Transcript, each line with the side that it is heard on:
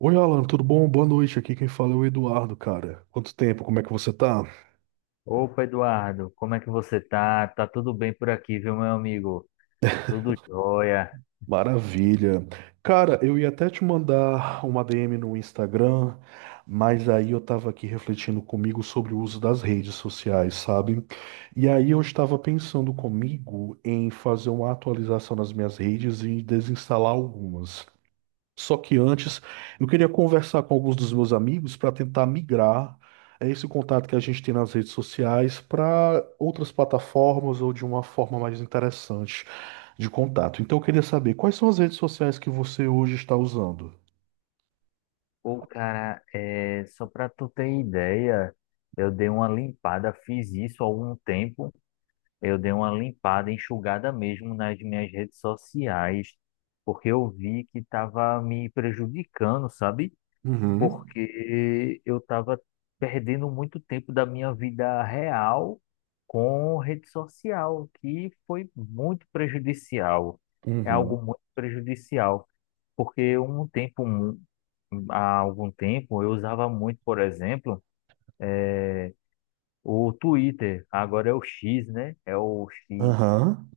right: Oi, Alan, tudo bom? Boa noite. Aqui quem fala é o Eduardo, cara. Quanto tempo? Como é que você tá?
left: Opa, Eduardo, como é que você tá? Tá tudo bem por aqui, viu, meu amigo? Tudo jóia.
right: Maravilha. Cara, eu ia até te mandar uma DM no Instagram, mas aí eu tava aqui refletindo comigo sobre o uso das redes sociais, sabe? E aí eu estava pensando comigo em fazer uma atualização nas minhas redes e desinstalar algumas. Só que antes, eu queria conversar com alguns dos meus amigos para tentar migrar esse contato que a gente tem nas redes sociais para outras plataformas ou de uma forma mais interessante de contato. Então, eu queria saber quais são as redes sociais que você hoje está usando?
left: Pô, cara, só pra tu ter ideia, eu dei uma limpada, fiz isso há algum tempo. Eu dei uma limpada, enxugada mesmo nas minhas redes sociais, porque eu vi que tava me prejudicando, sabe?
right: Uhum.
left: Porque eu estava perdendo muito tempo da minha vida real com rede social, que foi muito prejudicial. É algo
right: Uhum.
left: muito prejudicial, porque há algum tempo, eu usava muito, por exemplo, o Twitter, agora é o X, né? É o X.
right: Aham.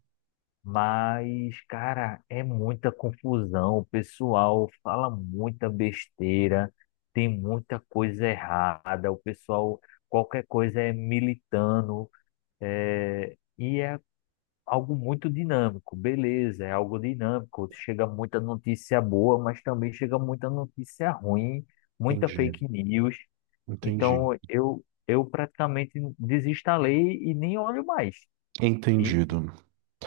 left: Mas, cara, é muita confusão. O pessoal fala muita besteira, tem muita coisa errada. O pessoal, qualquer coisa é militando, e é algo muito dinâmico. Beleza, é algo dinâmico. Chega muita notícia boa, mas também chega muita notícia ruim, muita
right: Entendi.
left: fake news.
right: Entendi.
left: Então, eu praticamente desinstalei e nem olho mais. E
right: Entendido.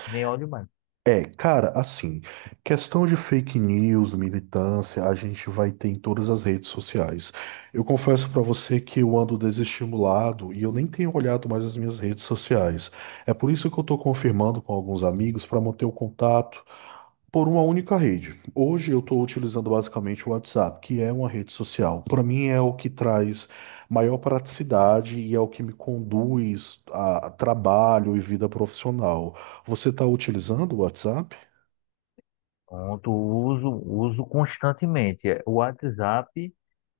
left: nem olho mais.
right: É, cara, assim, questão de fake news, militância, a gente vai ter em todas as redes sociais. Eu confesso pra você que eu ando desestimulado e eu nem tenho olhado mais as minhas redes sociais. É por isso que eu tô confirmando com alguns amigos pra manter o contato por uma única rede. Hoje eu tô utilizando basicamente o WhatsApp, que é uma rede social. Pra mim é o que traz maior praticidade e é o que me conduz a trabalho e vida profissional. Você está utilizando o WhatsApp?
left: Pronto, uso constantemente é, o WhatsApp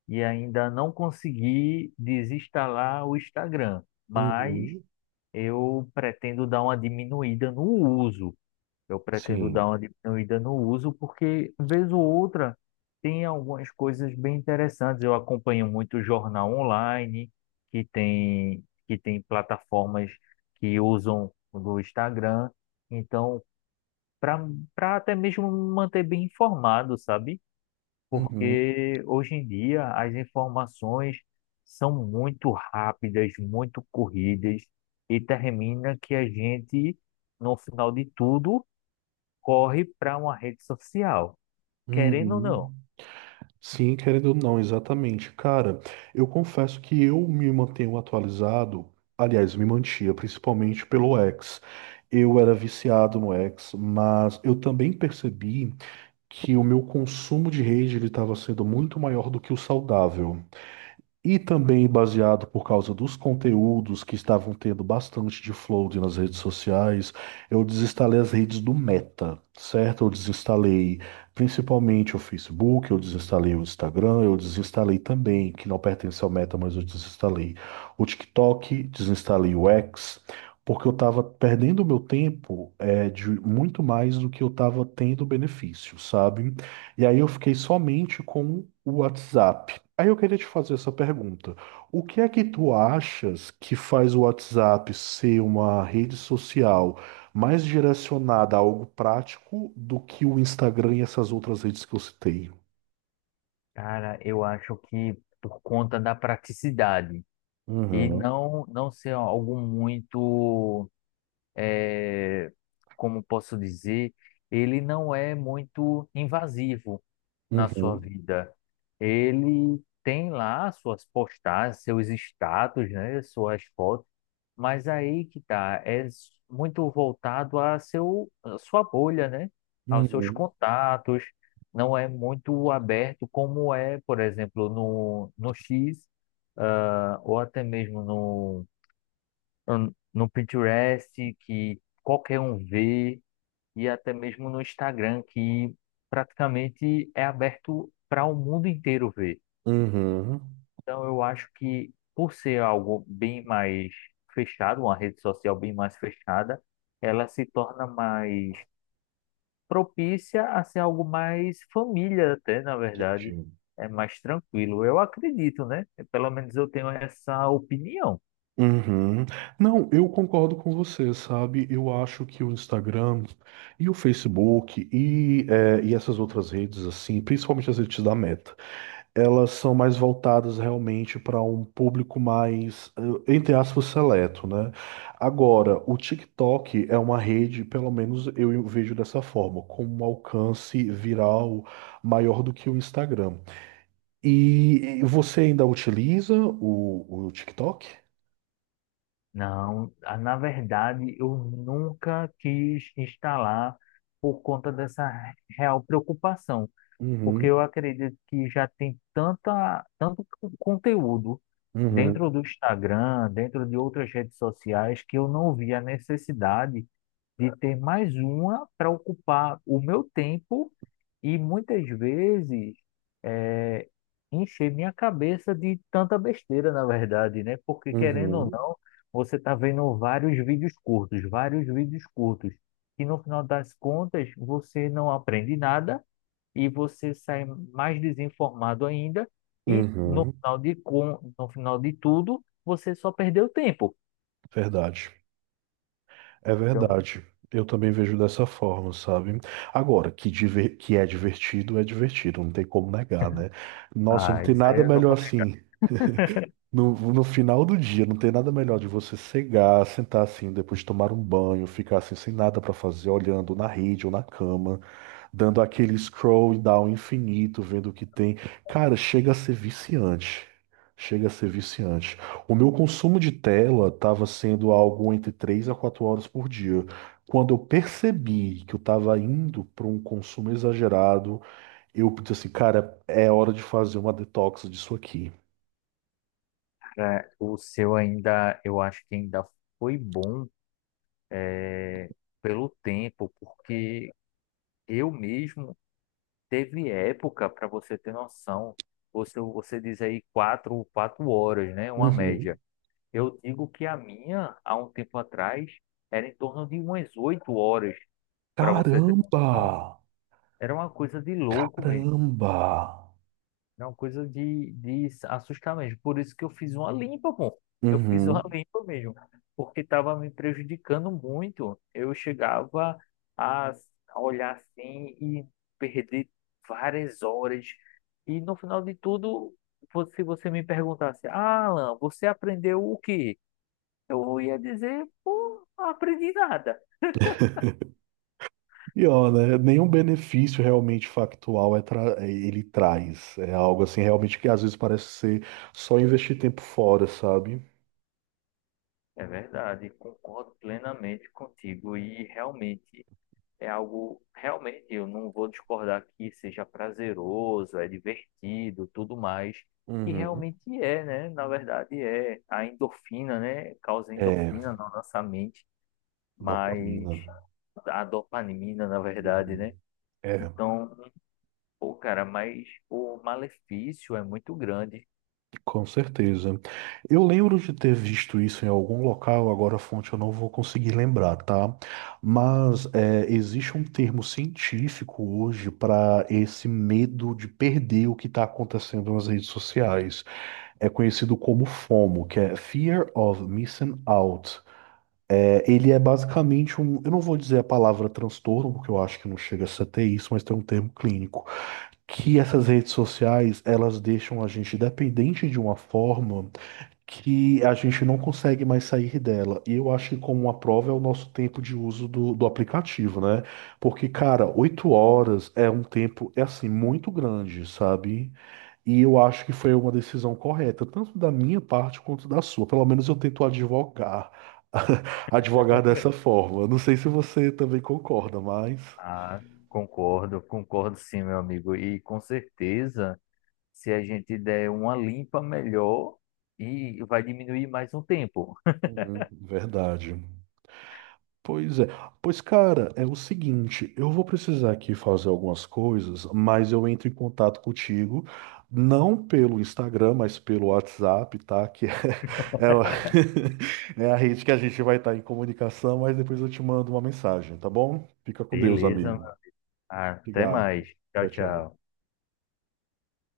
left: e ainda não consegui desinstalar o Instagram, mas
right: Uhum.
left: eu pretendo dar uma diminuída no uso. Eu pretendo dar
right: Sim.
left: uma diminuída no uso porque, vez ou outra, tem algumas coisas bem interessantes. Eu acompanho muito jornal online, que tem plataformas que usam do Instagram. Então, para para até mesmo me manter bem informado, sabe?
right: Uhum,
left: Porque hoje em dia as informações são muito rápidas, muito corridas, e termina que a gente, no final de tudo, corre para uma rede social, querendo ou não.
right: uhum. Sim, querendo ou não, exatamente. Cara, eu confesso que eu me mantenho atualizado, aliás, me mantinha, principalmente pelo X. Eu era viciado no X, mas eu também percebi que o meu consumo de rede ele estava sendo muito maior do que o saudável. E também baseado por causa dos conteúdos que estavam tendo bastante de flood nas redes sociais, eu desinstalei as redes do Meta, certo? Eu desinstalei principalmente o Facebook, eu desinstalei o Instagram, eu desinstalei também, que não pertence ao Meta, mas eu desinstalei o TikTok, desinstalei o X, porque eu estava perdendo o meu tempo de muito mais do que eu estava tendo benefício, sabe? E aí eu fiquei somente com o WhatsApp. Aí eu queria te fazer essa pergunta. O que é que tu achas que faz o WhatsApp ser uma rede social mais direcionada a algo prático do que o Instagram e essas outras redes que eu citei?
left: Cara, eu acho que por conta da praticidade e
right: Uhum,
left: não ser algo muito, eh, como posso dizer, ele não é muito invasivo na sua
right: uhum,
left: vida. Ele tem lá suas postagens, seus status, né, suas fotos, mas aí que tá, é muito voltado a a sua bolha, né, aos seus
right: uhum,
left: contatos, não é muito aberto como é, por exemplo, no X, ah, ou até mesmo no Pinterest, que qualquer um vê e até mesmo no Instagram, que praticamente é aberto para o mundo inteiro ver.
right: uhum,
left: Então, eu acho que por ser algo bem mais fechado, uma rede social bem mais fechada, ela se torna mais propícia a ser algo mais família, até na verdade,
right: Entendi.
left: é mais tranquilo. Eu acredito, né? Pelo menos eu tenho essa opinião.
right: Uhum. Não, eu concordo com você, sabe? Eu acho que o Instagram e o Facebook e essas outras redes, assim, principalmente as redes da Meta. Elas são mais voltadas realmente para um público mais, entre aspas, seleto, né? Agora, o TikTok é uma rede, pelo menos eu vejo dessa forma, com um alcance viral maior do que o Instagram. E você ainda utiliza o TikTok?
left: Não, ah, na verdade, eu nunca quis instalar por conta dessa real preocupação, porque
right: Uhum,
left: eu acredito que já tem conteúdo
right: uhum,
left: dentro do Instagram, dentro de outras redes sociais, que eu não vi a necessidade de ter mais uma para ocupar o meu tempo e muitas vezes eh, encher minha cabeça de tanta besteira, na verdade, né? Porque querendo ou
right: uhum,
left: não, você está vendo vários vídeos curtos, e no final das contas você não aprende nada e você sai mais desinformado ainda, e
right: uhum.
left: no final de tudo, você só perdeu tempo.
right: Verdade. É
left: Então,
right: verdade. Eu também vejo dessa forma, sabe? Agora, que é divertido, não tem como negar, né? Nossa, não
left: ah,
right: tem
left: isso aí
right: nada
left: eu não
right: melhor
left: falei.
right: assim no final do dia, não tem nada melhor de você cegar, sentar assim, depois de tomar um banho, ficar assim sem nada pra fazer, olhando na rede ou na cama, dando aquele scroll down infinito, vendo o que tem. Cara, chega a ser viciante. Chega a ser viciante. O meu consumo de tela estava sendo algo entre 3 a 4 horas por dia. Quando eu percebi que eu estava indo para um consumo exagerado, eu disse assim, cara, é hora de fazer uma detox disso aqui.
left: É, o seu ainda, eu acho que ainda foi bom pelo tempo, porque eu mesmo teve época, para você ter noção, você diz aí quatro horas, né? Uma
right: Uhum.
left: média. Eu digo que a minha, há um tempo atrás, era em torno de umas 8 horas, para você ter noção.
right: Caramba!
left: Era uma coisa de louco mesmo.
right: Caramba!
left: É uma coisa de assustar mesmo. Por isso que eu fiz uma limpa, pô. Eu fiz uma
right: Uhum.
left: limpa mesmo. Porque estava me prejudicando muito. Eu chegava a a olhar assim e perder várias horas. E no final de tudo, se você me perguntasse, ah, Alan, você aprendeu o quê? Eu ia dizer, pô, não aprendi nada.
right: E ó, né? Nenhum benefício realmente factual ele traz. É algo assim realmente que às vezes parece ser só investir tempo fora, sabe?
left: É verdade, concordo plenamente contigo. E realmente. É algo realmente, eu não vou discordar que seja prazeroso, é divertido, tudo mais, que
right: Uhum.
left: realmente é, né? Na verdade é a endorfina, né? Causa
right: É,
left: endorfina na nossa mente, mas
right: dopamina.
left: a dopamina, na verdade,
right: Uhum.
left: né?
right: É.
left: Então, pô, cara, mas o malefício é muito grande.
right: Com certeza. Eu lembro de ter visto isso em algum local, agora a fonte eu não vou conseguir lembrar, tá? Mas é, existe um termo científico hoje para esse medo de perder o que está acontecendo nas redes sociais. É conhecido como FOMO, que é Fear of Missing Out. É, ele é basicamente um, eu não vou dizer a palavra transtorno, porque eu acho que não chega a ser até isso, mas tem um termo clínico, que essas redes sociais, elas deixam a gente dependente de uma forma que a gente não consegue mais sair dela. E eu acho que como uma prova é o nosso tempo de uso do aplicativo, né? Porque, cara, 8 horas é um tempo, é assim, muito grande, sabe? E eu acho que foi uma decisão correta, tanto da minha parte quanto da sua. Pelo menos eu tento advogar, advogar dessa forma. Não sei se você também concorda, mas...
left: Ah, concordo, concordo sim, meu amigo. E com certeza, se a gente der uma limpa melhor, e vai diminuir mais um tempo.
right: Uhum, verdade. Pois é. Pois, cara, é o seguinte, eu vou precisar aqui fazer algumas coisas, mas eu entro em contato contigo, não pelo Instagram, mas pelo WhatsApp, tá? É, o- é a rede que a gente vai estar em comunicação, mas depois eu te mando uma mensagem, tá bom? Fica com Deus,
left: Beleza,
right: amigo.
left: mano. Até mais.
right: Obrigado.
left: Tchau,
right: Tchau, tchau.
left: tchau.